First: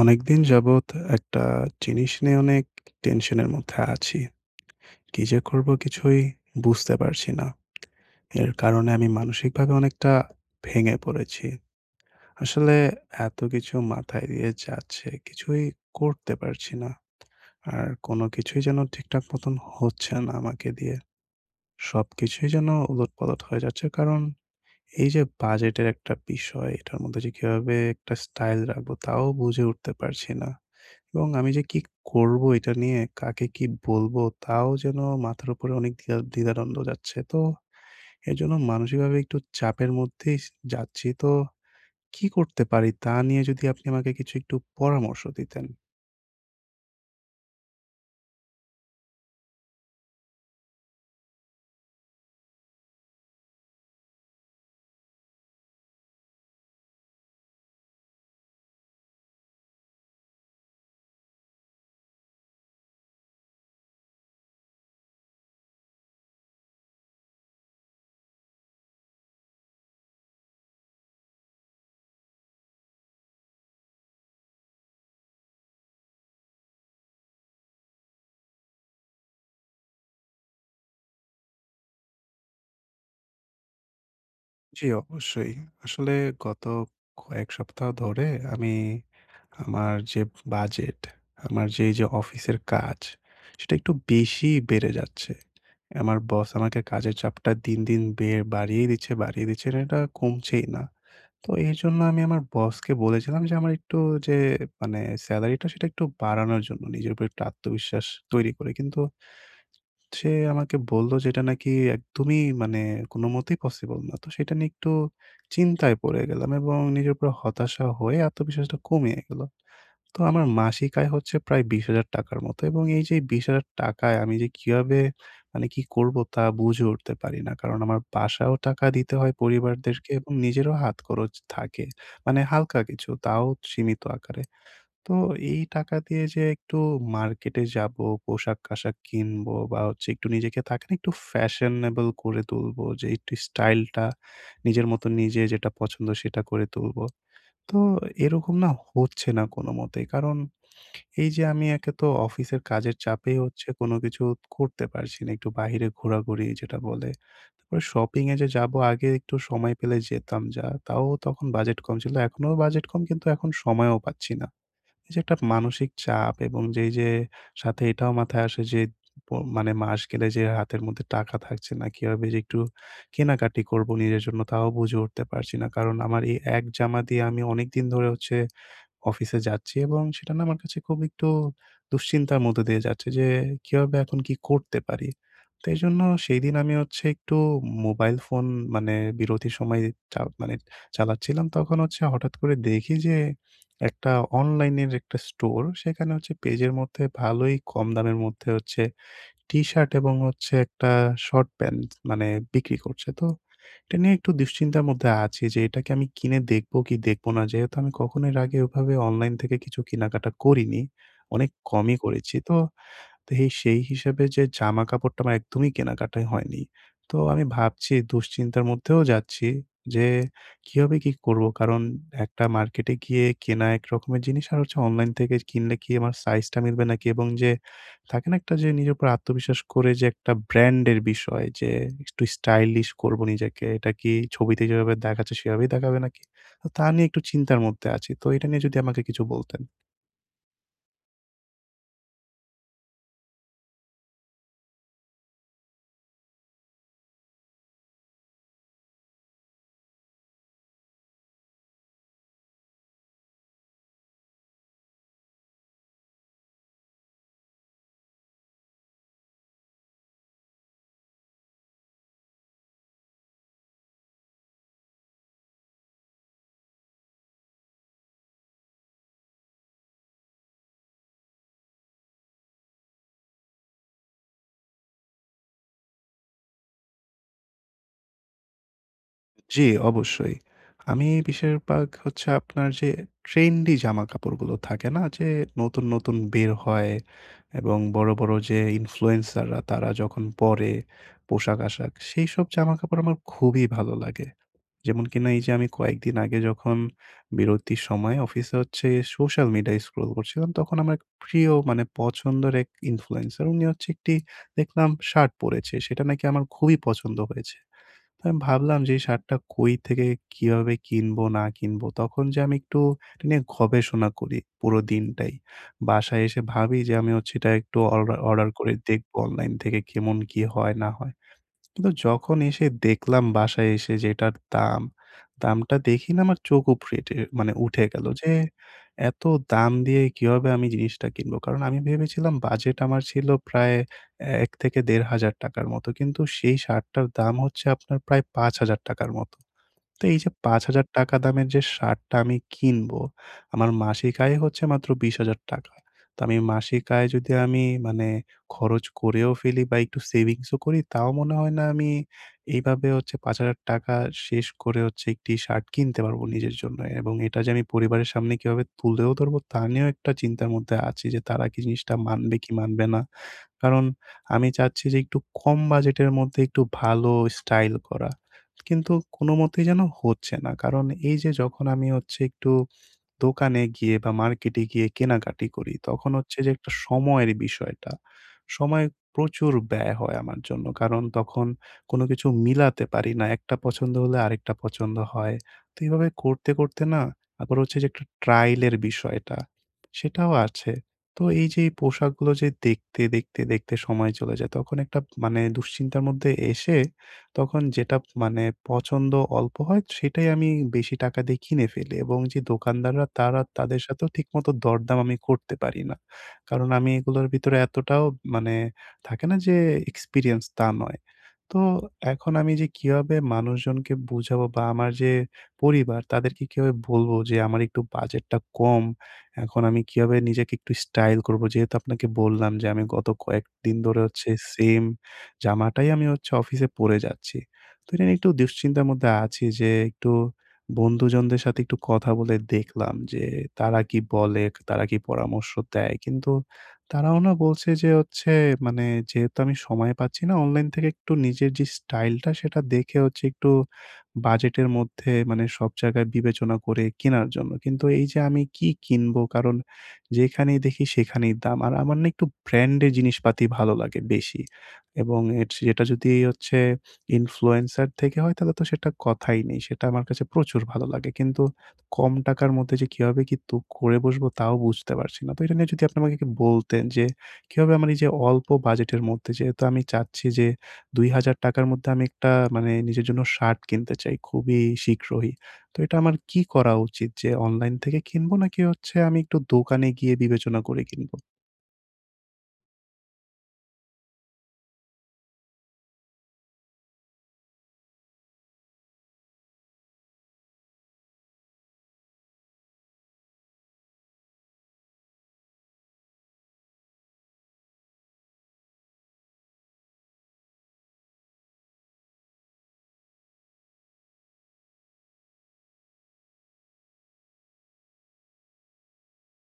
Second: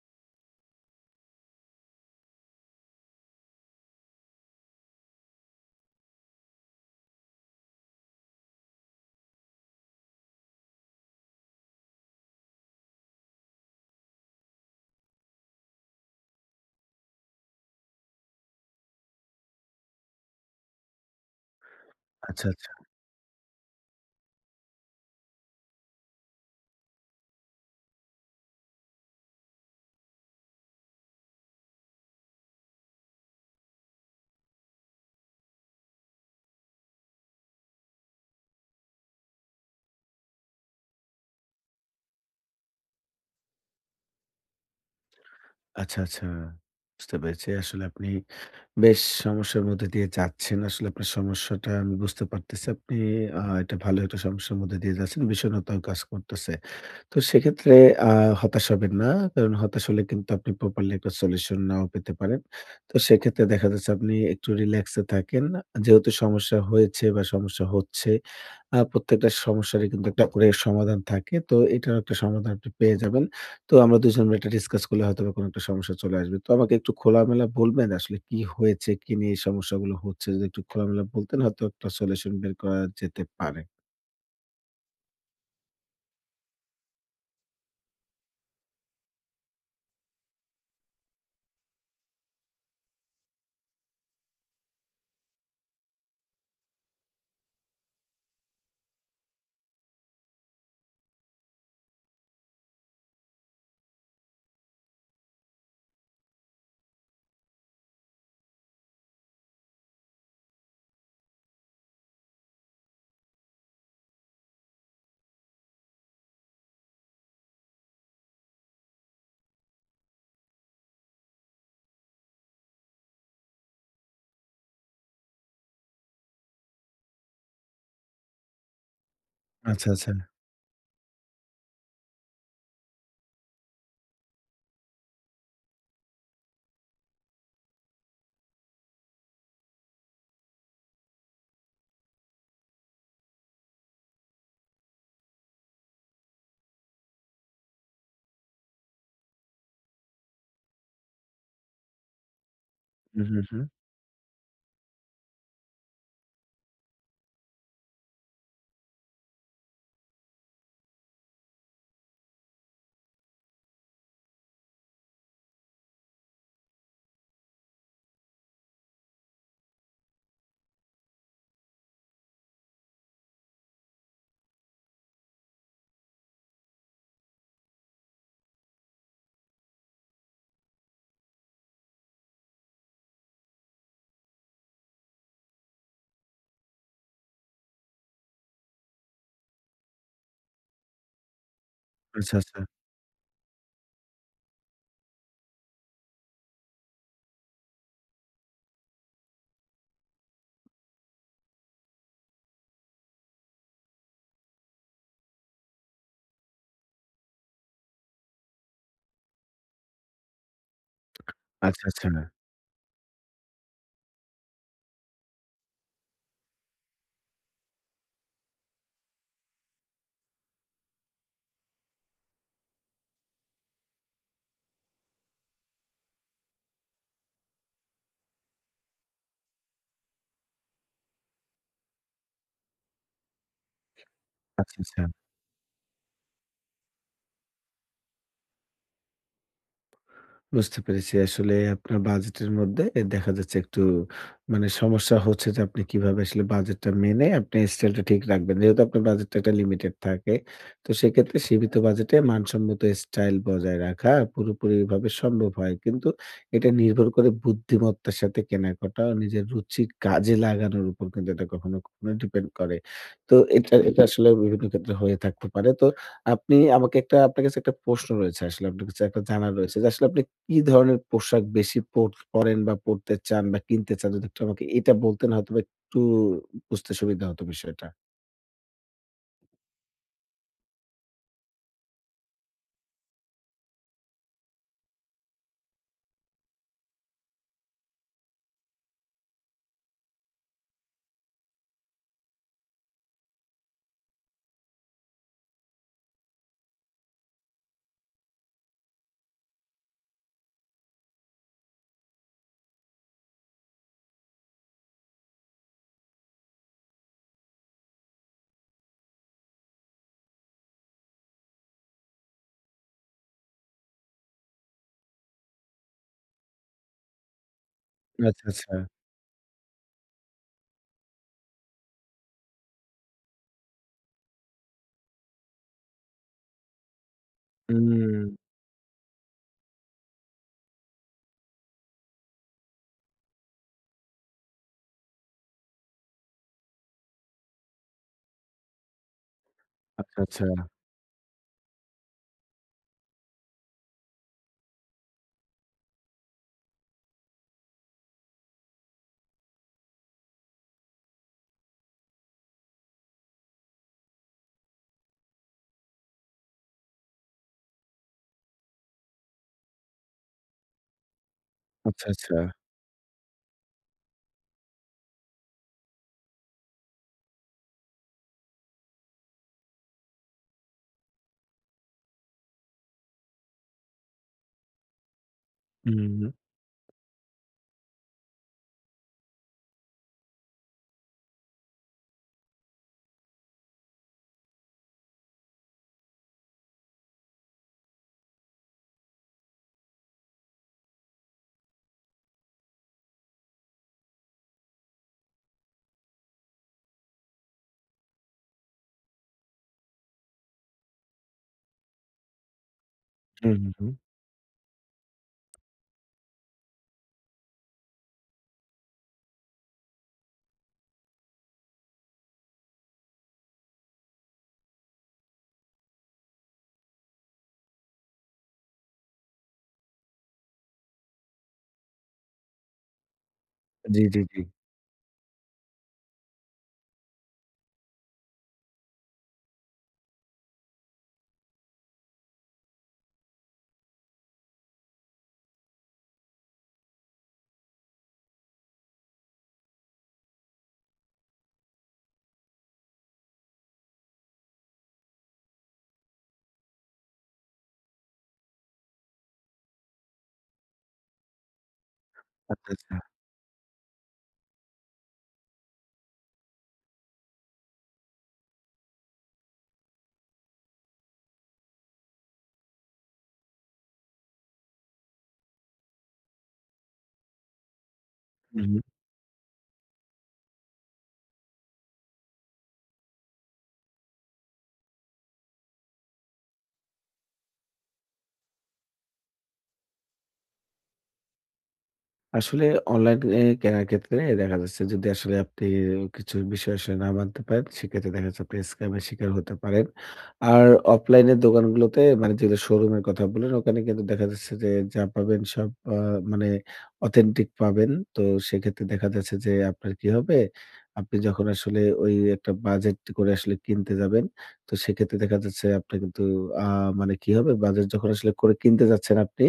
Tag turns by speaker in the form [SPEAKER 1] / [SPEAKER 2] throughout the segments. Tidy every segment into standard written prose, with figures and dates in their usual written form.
[SPEAKER 1] অনেকদিন যাবৎ একটা জিনিস নিয়ে অনেক টেনশনের মধ্যে আছি। কি যে করব কিছুই বুঝতে পারছি না। এর কারণে আমি মানসিকভাবে অনেকটা ভেঙে পড়েছি। আসলে এত কিছু মাথায় দিয়ে যাচ্ছে, কিছুই করতে পারছি না। আর কোন কিছুই যেন ঠিকঠাক মতন হচ্ছে না আমাকে দিয়ে।
[SPEAKER 2] আচ্ছা,
[SPEAKER 1] সবকিছুই যেন
[SPEAKER 2] আচ্ছা,
[SPEAKER 1] উলটপালট হয়ে যাচ্ছে। কারণ এই যে বাজেটের একটা বিষয়, এটার মধ্যে যে কিভাবে একটা স্টাইল রাখবো তাও বুঝে উঠতে পারছি না। এবং আমি যে কি করব এটা নিয়ে, কাকে কি বলবো তাও যেন মাথার উপরে অনেক দ্বিধাদ্বন্দ্ব যাচ্ছে। তো এজন্য মানসিকভাবে একটু চাপের মধ্যেই যাচ্ছি। তো কি করতে পারি তা নিয়ে যদি আপনি আমাকে কিছু একটু পরামর্শ দিতেন।
[SPEAKER 2] আচ্ছা, আচ্ছা। বুঝতে পেরেছি। আসলে আপনি বেশ সমস্যার মধ্যে দিয়ে যাচ্ছেন। আসলে আপনার সমস্যাটা আমি বুঝতে পারতেছি। আপনি একটা ভালো একটা সমস্যার মধ্যে দিয়ে যাচ্ছেন। বিষণ্ণতাও কাজ করতেছে। তো সেক্ষেত্রে আ হতাশ হবেন না। কারণ হতাশ হলে কিন্তু আপনি প্রপারলি একটা সলিউশন নাও পেতে পারেন। তো সেক্ষেত্রে দেখা যাচ্ছে আপনি একটু রিল্যাক্স এ থাকেন। যেহেতু সমস্যা হয়েছে বা সমস্যা হচ্ছে, প্রত্যেকটা সমস্যারই কিন্তু একটা করে সমাধান থাকে। তো এটারও একটা সমাধান আপনি পেয়ে যাবেন। তো আমরা ২ জন মিলে এটা ডিসকাস করলে হয়তোবা কোনো একটা সমস্যা চলে আসবে। তো আমাকে একটু খোলামেলা বলবেন আসলে কি হয়েছে? কি নিয়ে এই সমস্যাগুলো হচ্ছে? যদি একটু খোলামেলা বলতেন হয়তো একটা সলিউশন বের করা যেতে পারে।
[SPEAKER 1] জি, অবশ্যই। আসলে গত কয়েক সপ্তাহ ধরে আমি আমার যে বাজেট, আমার যে এই যে অফিসের কাজ, সেটা একটু বেশিই বেড়ে যাচ্ছে। আমার বস আমাকে কাজের চাপটা দিন, দিন বাড়িয়েই দিচ্ছে, বাড়িয়ে দিচ্ছে। আর এটা কমছেই না। তো এজন্য আমি আমার বসকে বলেছিলাম যে আমার একটু যে মানে সেলারিটা সেটা একটু বাড়ানোর জন্য নিজের উপর একটু আত্মবিশ্বাস তৈরি করে। কিন্তু সে আমাকে বলল যে এটা নাকি একদমই মানে কোনমতেই পসিবল না। তো সেটা নিয়ে একটু চিন্তায় পড়ে গেলাম, এবং নিজের উপর হতাশা হয়ে আত্মবিশ্বাসটা কমিয়ে গেল। তো আমার মাসিক আয় হচ্ছে প্রায় 20,000 টাকার মতো, এবং এই যে 20,000 টাকায় আমি যে কিভাবে মানে কি করব তা বুঝে উঠতে পারি না। কারণ আমার বাসাও টাকা দিতে হয়
[SPEAKER 2] আচ্ছা,
[SPEAKER 1] পরিবারদেরকে,
[SPEAKER 2] আচ্ছা।
[SPEAKER 1] এবং নিজেরও হাত খরচ থাকে। মানে হালকা কিছু, তাও সীমিত আকারে। তো এই টাকা দিয়ে যে একটু মার্কেটে যাব, পোশাক-আশাক কিনবো বা হচ্ছে একটু নিজেকে থাকে না একটু ফ্যাশনেবল করে তুলবো, যে একটু স্টাইলটা নিজের মতো নিজে যেটা পছন্দ সেটা করে তুলবো। তো এরকম না, হচ্ছে না কোনমতেই। কারণ এই যে আমি একে তো অফিসের কাজের
[SPEAKER 2] হু,
[SPEAKER 1] চাপে
[SPEAKER 2] হু, হু।
[SPEAKER 1] হচ্ছে কোনো কিছু করতে পারছি না। একটু বাহিরে ঘোরাঘুরি যেটা বলে। তারপরে শপিং এ যে যাবো, আগে একটু সময় পেলে যেতাম যা, তাও তখন বাজেট কম ছিল। এখনো বাজেট কম, কিন্তু এখন সময়ও পাচ্ছি না। এই যে একটা মানসিক চাপ, এবং যেই যে সাথে এটাও মাথায় আসে যে প মানে মাস গেলে যে হাতের মধ্যে টাকা থাকছে না। কিভাবে যে একটু কেনাকাটি করবো নিজের জন্য তাও বুঝে উঠতে পারছি না। কারণ আমার এই এক জামা দিয়ে আমি অনেকদিন ধরে হচ্ছে অফিসে যাচ্ছি, এবং সেটা না আমার কাছে খুব একটু দুশ্চিন্তার মধ্যে দিয়ে যাচ্ছে যে কিভাবে এখন কি করতে পারি। তো এজন্য সেইদিন আমি হচ্ছে একটু মোবাইল ফোন, মানে বিরতির সময় চা মানে চালাচ্ছিলাম। তখন হচ্ছে হঠাৎ
[SPEAKER 2] আচ্ছা,
[SPEAKER 1] করে
[SPEAKER 2] আচ্ছা।
[SPEAKER 1] দেখি যে একটা অনলাইনের একটা স্টোর, সেখানে হচ্ছে পেজের মধ্যে ভালোই কম দামের মধ্যে হচ্ছে টি-শার্ট, এবং হচ্ছে একটা শর্ট প্যান্ট মানে বিক্রি করছে। তো এটা নিয়ে একটু দুশ্চিন্তার মধ্যে আছি যে এটা কি আমি কিনে দেখবো কি দেখবো না? যেহেতু আমি কখনো এর আগে ওভাবে অনলাইন থেকে কিছু কেনাকাটা করিনি। অনেক
[SPEAKER 2] আচ্ছা,
[SPEAKER 1] কমই
[SPEAKER 2] আচ্ছা।
[SPEAKER 1] করেছি। তো তো এই সেই হিসেবে যে জামাকাপড়টা আমার একদমই কেনাকাটাই হয়নি। তো আমি ভাবছি, দুশ্চিন্তার মধ্যেও যাচ্ছি যে কিভাবে কি করব? কারণ একটা মার্কেটে গিয়ে কেনা এক রকমের জিনিস, আর হচ্ছে অনলাইন থেকে কিনলে কি আমার সাইজটা মিলবে নাকি, এবং যে থাকে না একটা যে নিজের উপর আত্মবিশ্বাস করে যে একটা ব্র্যান্ডের বিষয় যে একটু স্টাইলিশ করব নিজেকে। এটা কি ছবিতে
[SPEAKER 2] আচ্ছা,
[SPEAKER 1] যেভাবে
[SPEAKER 2] আচ্ছা।
[SPEAKER 1] দেখাচ্ছে সেভাবেই দেখাবে নাকি? তো তা নিয়ে একটু চিন্তার মধ্যে আছি। তো এটা নিয়ে যদি আমাকে কিছু বলতেন।
[SPEAKER 2] বুঝতে পেরেছি। আসলে আপনার বাজেটের মধ্যে দেখা যাচ্ছে একটু সমস্যা হচ্ছে যে আপনি কিভাবে আসলে বাজেটটা মেনে আপনি স্টাইলটা ঠিক রাখবেন। যেহেতু আপনার বাজেটটা একটা লিমিটেড থাকে। তো সেক্ষেত্রে সীমিত বাজেটে মানসম্মত স্টাইল বজায় রাখা পুরোপুরিভাবে সম্ভব হয়। কিন্তু এটা নির্ভর করে বুদ্ধিমত্তার সাথে কেনাকাটা ও নিজের রুচির কাজে লাগানোর উপর কিন্তু এটা কখনো, কখনো ডিপেন্ড করে। তো এটা এটা আসলে বিভিন্ন ক্ষেত্রে হয়ে থাকতে পারে। তো আপনি আমাকে একটা আপনার কাছে একটা প্রশ্ন রয়েছে আসলে আপনার কাছে একটা জানার রয়েছে যে আসলে আপনি কি ধরনের পোশাক বেশি পরেন বা পড়তে চান বা কিনতে চান? যদি একটু আমাকে এটা বলতেন হয়তোবা একটু বুঝতে সুবিধা হতো বিষয়টা।
[SPEAKER 1] জি, অবশ্যই। আমি বেশিরভাগ হচ্ছে আপনার যে ট্রেন্ডি জামাকাপড়গুলো থাকে না? যে নতুন, নতুন বের হয়, এবং বড়, বড় যে ইনফ্লুয়েন্সাররা তারা যখন পরে পোশাক-আশাক, সেইসব জামাকাপড় আমার খুবই ভালো লাগে। যেমন কিনা এই যে আমি কয়েকদিন আগে যখন বিরতির সময় অফিসে হচ্ছে সোশ্যাল মিডিয়ায় স্ক্রল করছিলাম, তখন আমার এক প্রিয় মানে পছন্দের এক ইনফ্লুয়েন্সার উনি হচ্ছে একটি দেখলাম শার্ট পরেছে। সেটা নাকি আমার খুবই পছন্দ হয়েছে। তো আমি ভাবলাম যে এই সারটা কই থেকে কিভাবে কিনবো না কিনবো? তখন যে আমি একটু এটা নিয়ে গবেষণা করি পুরো দিনটাই। বাসায় এসে ভাবি যে আমি হচ্ছে এটা একটু অর্ডা
[SPEAKER 2] আচ্ছা,
[SPEAKER 1] অর্ডার করে
[SPEAKER 2] আচ্ছা।
[SPEAKER 1] দেখবো অনলাইন থেকে কেমন কি হয় না হয়। কিন্তু যখন এসে দেখলাম বাসায় এসে যে এটার দাম, দামটা দেখি না আমার চোখ উপড়ে টে মানে উঠে গেল যে
[SPEAKER 2] হুম।
[SPEAKER 1] এত দাম দিয়ে কিভাবে আমি জিনিসটা কিনবো? কারণ আমি ভেবেছিলাম বাজেট আমার ছিল প্রায় ১ থেকে ৳১,৫০০ মতো। কিন্তু সেই শার্টটার দাম হচ্ছে আপনার প্রায় ৳৫,০০০ মতো। তো এই
[SPEAKER 2] আচ্ছা,
[SPEAKER 1] যে
[SPEAKER 2] আচ্ছা।
[SPEAKER 1] ৳৫,০০০ দামের যে শার্টটা আমি কিনবো, আমার মাসিক আয় হচ্ছে মাত্র ৳২০,০০০। তো আমি মাসিক আয় যদি আমি মানে খরচ করেও ফেলি বা একটু সেভিংস ও করি, তাও মনে হয় না আমি এইভাবে হচ্ছে ৳৫,০০০ শেষ করে হচ্ছে একটি শার্ট কিনতে পারবো নিজের জন্য, এবং এটা যে আমি পরিবারের সামনে কিভাবে তুলেও ধরবো তা নিয়েও একটা চিন্তার মধ্যে আছি যে তারা কি জিনিসটা
[SPEAKER 2] আচ্ছা, আচ্ছা।
[SPEAKER 1] মানবে কি মানবে না। কারণ আমি চাচ্ছি যে একটু কম বাজেটের মধ্যে একটু ভালো স্টাইল করা। কিন্তু কোনমতেই যেন হচ্ছে না। কারণ এই যে যখন আমি হচ্ছে একটু দোকানে গিয়ে বা মার্কেটে গিয়ে কেনাকাটি করি,
[SPEAKER 2] হুম,
[SPEAKER 1] তখন
[SPEAKER 2] হুম।
[SPEAKER 1] হচ্ছে যে একটা সময়ের বিষয়টা। সময় প্রচুর ব্যয় হয় আমার জন্য। কারণ তখন কোনো কিছু মিলাতে পারি না। একটা পছন্দ হলে আরেকটা পছন্দ হয়। তো এভাবে করতে, করতে না আবার হচ্ছে যে একটা ট্রায়াল এর বিষয়টা, সেটাও আছে। তো এই যে এই পোশাকগুলো যে দেখতে, দেখতে, দেখতে সময় চলে যায়, তখন একটা মানে দুশ্চিন্তার মধ্যে এসে তখন যেটা মানে পছন্দ অল্প হয় সেটাই আমি বেশি টাকা দিয়ে কিনে ফেলি, এবং যে দোকানদাররা তারা
[SPEAKER 2] হুম, হুম,
[SPEAKER 1] তাদের
[SPEAKER 2] হুম।
[SPEAKER 1] সাথেও ঠিকমতো দরদাম আমি করতে পারি না। কারণ আমি এগুলোর ভিতরে এতটাও মানে থাকে না যে এক্সপেরিয়েন্স তা নয়। তো এখন আমি যে কিভাবে মানুষজনকে বুঝাবো বা আমার যে পরিবার তাদেরকে কিভাবে বলবো যে আমার একটু বাজেটটা কম। এখন আমি কিভাবে নিজেকে একটু স্টাইল করবো? যেহেতু আপনাকে বললাম যে আমি গত কয়েকদিন ধরে
[SPEAKER 2] জি, জি,
[SPEAKER 1] হচ্ছে
[SPEAKER 2] জি।
[SPEAKER 1] সেম জামাটাই আমি হচ্ছে অফিসে পরে যাচ্ছি। তো এটা নিয়ে একটু দুশ্চিন্তার মধ্যে আছি যে একটু বন্ধুজনদের সাথে একটু কথা বলে দেখলাম যে তারা কি বলে, তারা কি পরামর্শ দেয়? কিন্তু তারাও না বলছে যে হচ্ছে মানে যেহেতু আমি সময় পাচ্ছি না অনলাইন থেকে একটু নিজের যে স্টাইলটা সেটা দেখে হচ্ছে একটু বাজেটের মধ্যে মানে সব জায়গায় বিবেচনা করে কেনার জন্য। কিন্তু এই যে আমি কি কিনবো? কারণ যেখানেই দেখি সেখানেই দাম। আর আমার না একটু
[SPEAKER 2] আচ্ছা,
[SPEAKER 1] ব্র্যান্ডের
[SPEAKER 2] আচ্ছা।
[SPEAKER 1] জিনিসপাতি ভালো লাগে বেশি। এবং সেটা যদি হচ্ছে ইনফ্লুয়েন্সার থেকে হয় তাহলে তো সেটা কথাই নেই। সেটা আমার কাছে প্রচুর ভালো লাগে। কিন্তু কম টাকার মধ্যে যে কিভাবে কিন্তু করে বসবো তাও বুঝতে পারছি না। তো এটা নিয়ে যদি আপনি আমাকে একটু বলতেন যে কিভাবে আমার এই যে অল্প
[SPEAKER 2] হুম।
[SPEAKER 1] বাজেটের মধ্যে যেহেতু আমি চাচ্ছি যে ৳২,০০০ র মধ্যে আমি একটা মানে নিজের জন্য শার্ট কিনতে চাই খুবই শীঘ্রই। তো এটা আমার কি করা উচিত যে অনলাইন থেকে কিনবো নাকি হচ্ছে আমি একটু দোকানে গিয়ে বিবেচনা করে কিনবো?
[SPEAKER 2] আসলে অনলাইনে কেনার ক্ষেত্রে দেখা যাচ্ছে যদি আসলে আপনি কিছু বিষয় আসলে না মানতে পারেন, সেক্ষেত্রে দেখা যাচ্ছে আপনি স্ক্যামের শিকার হতে পারেন। আর অফলাইনের দোকানগুলোতে যেগুলো শোরুমের কথা বললেন, ওখানে কিন্তু দেখা যাচ্ছে যে যা পাবেন সব আ মানে অথেন্টিক পাবেন। তো সেক্ষেত্রে দেখা যাচ্ছে যে আপনার কি হবে? আপনি যখন আসলে ওই একটা বাজেট করে আসলে কিনতে যাবেন, তো সেক্ষেত্রে দেখা যাচ্ছে আপনার কিন্তু আ মানে কি হবে? বাজেট যখন আসলে করে কিনতে যাচ্ছেন আপনি,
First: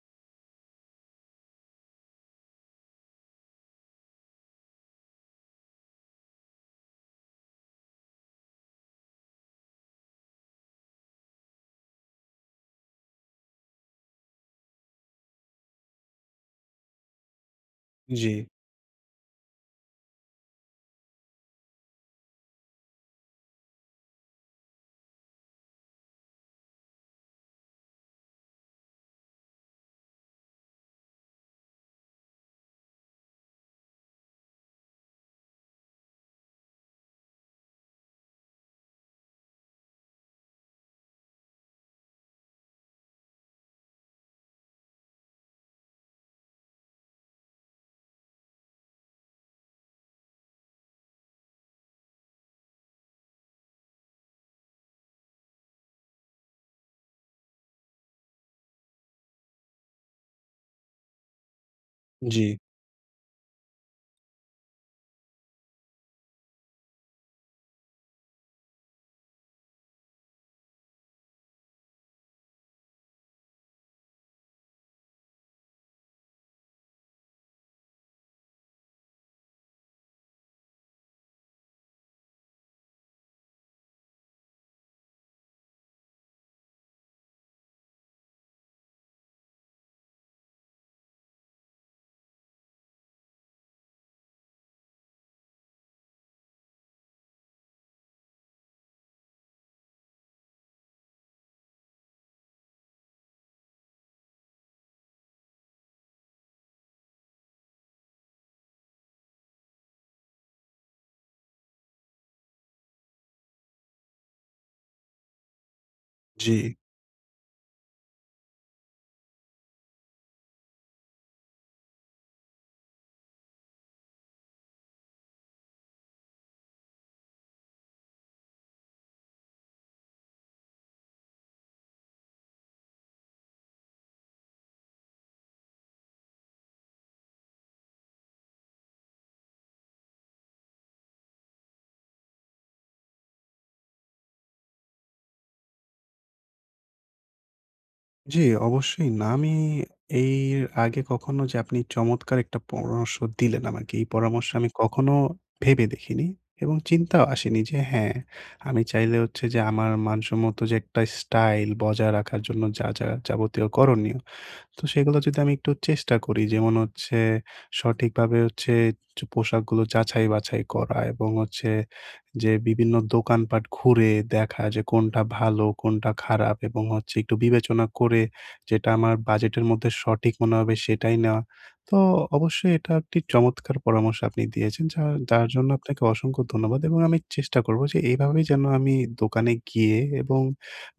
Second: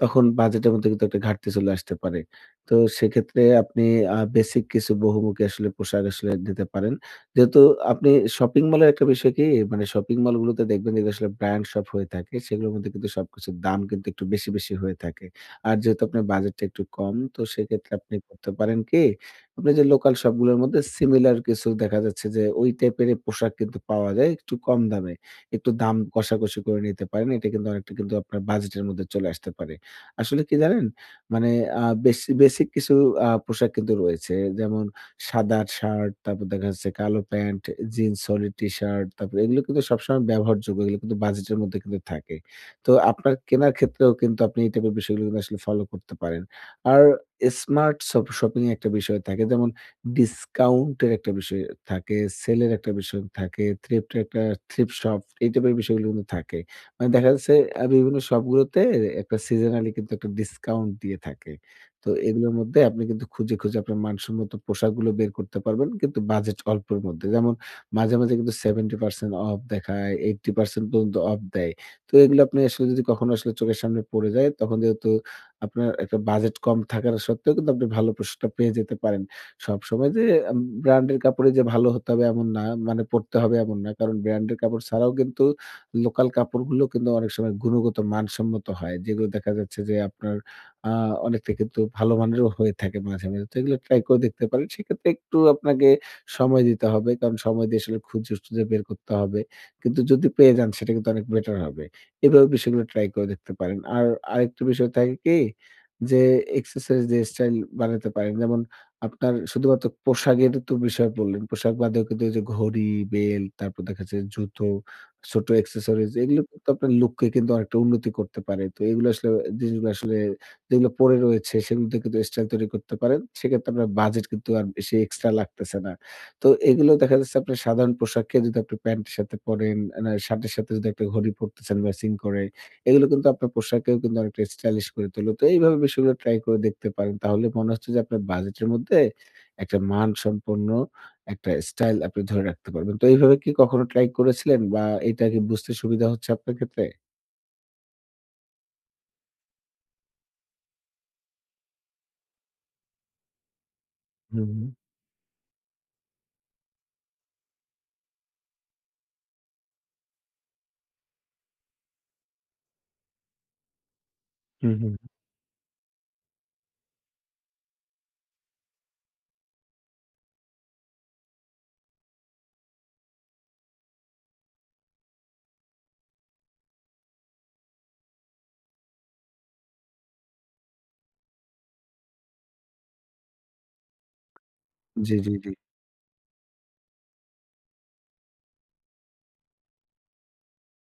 [SPEAKER 2] তখন বাজেটের মধ্যে কিন্তু একটা ঘাটতি চলে আসতে পারে। তো সেক্ষেত্রে আপনি বেসিক কিছু বহুমুখী আসলে পোশাক আসলে নিতে পারেন। যেহেতু আপনি শপিং মলের একটা বিষয় কি শপিং মলগুলোতে দেখবেন যেগুলো আসলে ব্র্যান্ড শপ হয়ে থাকে সেগুলোর মধ্যে কিন্তু সবকিছুর দাম কিন্তু একটু বেশি হয়ে থাকে। আর যেহেতু আপনার বাজেটটা একটু কম তো সেক্ষেত্রে আপনি
[SPEAKER 1] জি,
[SPEAKER 2] করতে পারেন কি আপনি যে লোকাল শপগুলোর মধ্যে সিমিলার কিছু দেখা যাচ্ছে যে ওই টাইপের পোশাক কিন্তু পাওয়া যায় একটু কম দামে। একটু দাম কষাকষি করে নিতে পারেন। এটা কিন্তু অনেকটা কিন্তু আপনার বাজেটের মধ্যে চলে আসতে পারে। আসলে কি জানেন? মানে আ বেস বেসিক কিছু পোশাক কিন্তু রয়েছে। যেমন সাদা শার্ট, তারপর দেখা যাচ্ছে কালো প্যান্ট, জিন্স, সলিড টি-শার্ট, তারপরে এগুলো কিন্তু সবসময় ব্যবহারযোগ্য। এগুলো কিন্তু বাজেটের মধ্যে কিন্তু থাকে। তো আপনার কেনার ক্ষেত্রেও কিন্তু আপনি এই টাইপের বিষয়গুলো কিন্তু আসলে ফলো করতে পারেন। আর স্মার্ট শপ শপিং এর একটা বিষয় থাকে। যেমন ডিসকাউন্ট এর একটা বিষয় থাকে, সেল এর একটা বিষয় থাকে, থ্রিফ্ট এর একটা থ্রিফ্ট শপ এই টাইপের বিষয়গুলো কিন্তু থাকে। দেখা যাচ্ছে বিভিন্ন শপগুলোতে একটা seasonally কিন্তু একটা ডিসকাউন্ট দিয়ে থাকে। তো
[SPEAKER 1] জি,
[SPEAKER 2] এগুলোর মধ্যে আপনি কিন্তু খুঁজে আপনার মানসম্মত পোশাকগুলো বের করতে পারবেন কিন্তু বাজেট অল্পের মধ্যে। যেমন মাঝে, মাঝে কিন্তু 70% অফ দেখায়, 80% পর্যন্ত অফ দেয়। তো এগুলো আপনি আসলে যদি কখনো আসলে চোখের সামনে পড়ে যায় তখন যেহেতু আপনার একটা বাজেট কম থাকার সত্ত্বেও কিন্তু আপনি ভালো পোশাকটা পেয়ে যেতে পারেন। সবসময় যে আম ব্র্যান্ডের কাপড়ে যে ভালো হতে হবে এমন না, পড়তে হবে এমন না। কারণ ব্র্যান্ডের কাপড় ছাড়াও কিন্তু লোকাল কাপড়গুলো কিন্তু অনেক সময় গুণগত মানসম্মত হয়। যেগুলো দেখা যাচ্ছে যে আপনার আ অনেকটা কিন্তু ভালো মানেরও হয়ে থাকে মাঝে, মাঝে। তো এগুলো ট্রাই করে দেখতে পারেন। সেক্ষেত্রে একটু আপনাকে সময় দিতে হবে। কারণ সময় দিয়ে আসলে খুঁজে-টুজে বের করতে হবে। কিন্তু যদি পেয়ে যান সেটা কিন্তু অনেক বেটার হবে। এভাবে বিষয়গুলো ট্রাই করে দেখতে পারেন। আর আরেকটা বিষয় থাকে কি? যে এক্সেসরিজ যে স্টাইল বানাতে পারেন। যেমন আপনার শুধুমাত্র পোশাকের তো বিষয় বললেন। পোশাক বাদেও কিন্তু ওই যে ঘড়ি, বেল্ট তারপর দেখা যাচ্ছে জুতো ছোট অ্যাক্সেসরিজ এগুলো
[SPEAKER 1] জি।
[SPEAKER 2] কিন্তু আপনার লুককে কিন্তু অনেকটা উন্নতি করতে পারে। তো এগুলো আসলে জিনিসগুলো আসলে যেগুলো পড়ে রয়েছে সেগুলো থেকে কিন্তু স্টাইল তৈরি করতে পারেন। সেক্ষেত্রে আপনার বাজেট কিন্তু আর বেশি এক্সট্রা লাগতেছে না। তো এগুলো দেখা যাচ্ছে আপনার সাধারণ পোশাককে যদি আপনি প্যান্টের সাথে পরেন, না শার্টের সাথে যদি একটা ঘড়ি পরতেছেন ম্যাচিং করে, এগুলো কিন্তু আপনার পোশাককেও কিন্তু অনেকটা স্টাইলিশ করে তোলে। তো এইভাবে বিষয়গুলো ট্রাই করে দেখতে পারেন। তাহলে মনে হচ্ছে যে আপনার বাজেটের মধ্যে একটা মানসম্পন্ন একটা স্টাইল আপনি ধরে রাখতে পারবেন। তো এইভাবে কি কখনো ট্রাই করেছিলেন বা এটা কি বুঝতে সুবিধা হচ্ছে আপনার ক্ষেত্রে?
[SPEAKER 1] জি, অবশ্যই না। আমি এর আগে কখনো যে আপনি চমৎকার একটা পরামর্শ দিলেন আমাকে, এই পরামর্শ
[SPEAKER 2] হুম,
[SPEAKER 1] আমি কখনো ভেবে দেখিনি, এবং চিন্তাও আসেনি যে হ্যাঁ, আমি চাইলে হচ্ছে যে আমার মানসম্মত যে একটা স্টাইল বজায় রাখার জন্য যা, যা যাবতীয় করণীয়,
[SPEAKER 2] হুম,
[SPEAKER 1] তো
[SPEAKER 2] হুম।
[SPEAKER 1] সেগুলো যদি আমি একটু চেষ্টা করি, যেমন হচ্ছে সঠিকভাবে হচ্ছে যে পোশাকগুলো যাচাই বাছাই করা, এবং হচ্ছে যে বিভিন্ন দোকানপাট ঘুরে দেখা যে কোনটা ভালো কোনটা খারাপ, এবং হচ্ছে একটু বিবেচনা করে যেটা আমার বাজেটের মধ্যে সঠিক মনে হবে সেটাই নেওয়া। তো অবশ্যই এটা একটি চমৎকার পরামর্শ আপনি দিয়েছেন যা,
[SPEAKER 2] জি, জি,
[SPEAKER 1] যার
[SPEAKER 2] জি।
[SPEAKER 1] জন্য আপনাকে অসংখ্য ধন্যবাদ, এবং আমি চেষ্টা করব যে এভাবেই যেন আমি দোকানে গিয়ে এবং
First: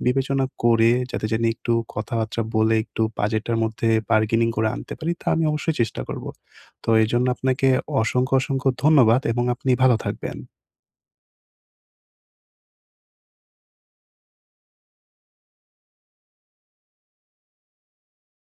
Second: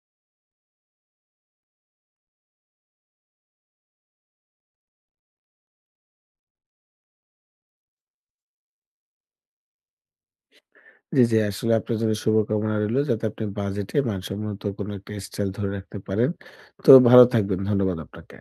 [SPEAKER 1] বিবেচনা করে, যাতে জানি একটু কথাবার্তা বলে একটু বাজেটটার মধ্যে বার্গেনিং করে আনতে পারি, তা আমি অবশ্যই চেষ্টা করব। তো এজন্য আপনাকে অসংখ্য, অসংখ্য ধন্যবাদ, এবং আপনি ভালো থাকবেন।
[SPEAKER 2] জি, জি, আসলে আপনার জন্য শুভকামনা রইলো যাতে আপনি বাজেটে মানসম্মত কোনো একটা স্টাইল ধরে রাখতে পারেন। তো ভালো থাকবেন। ধন্যবাদ আপনাকে।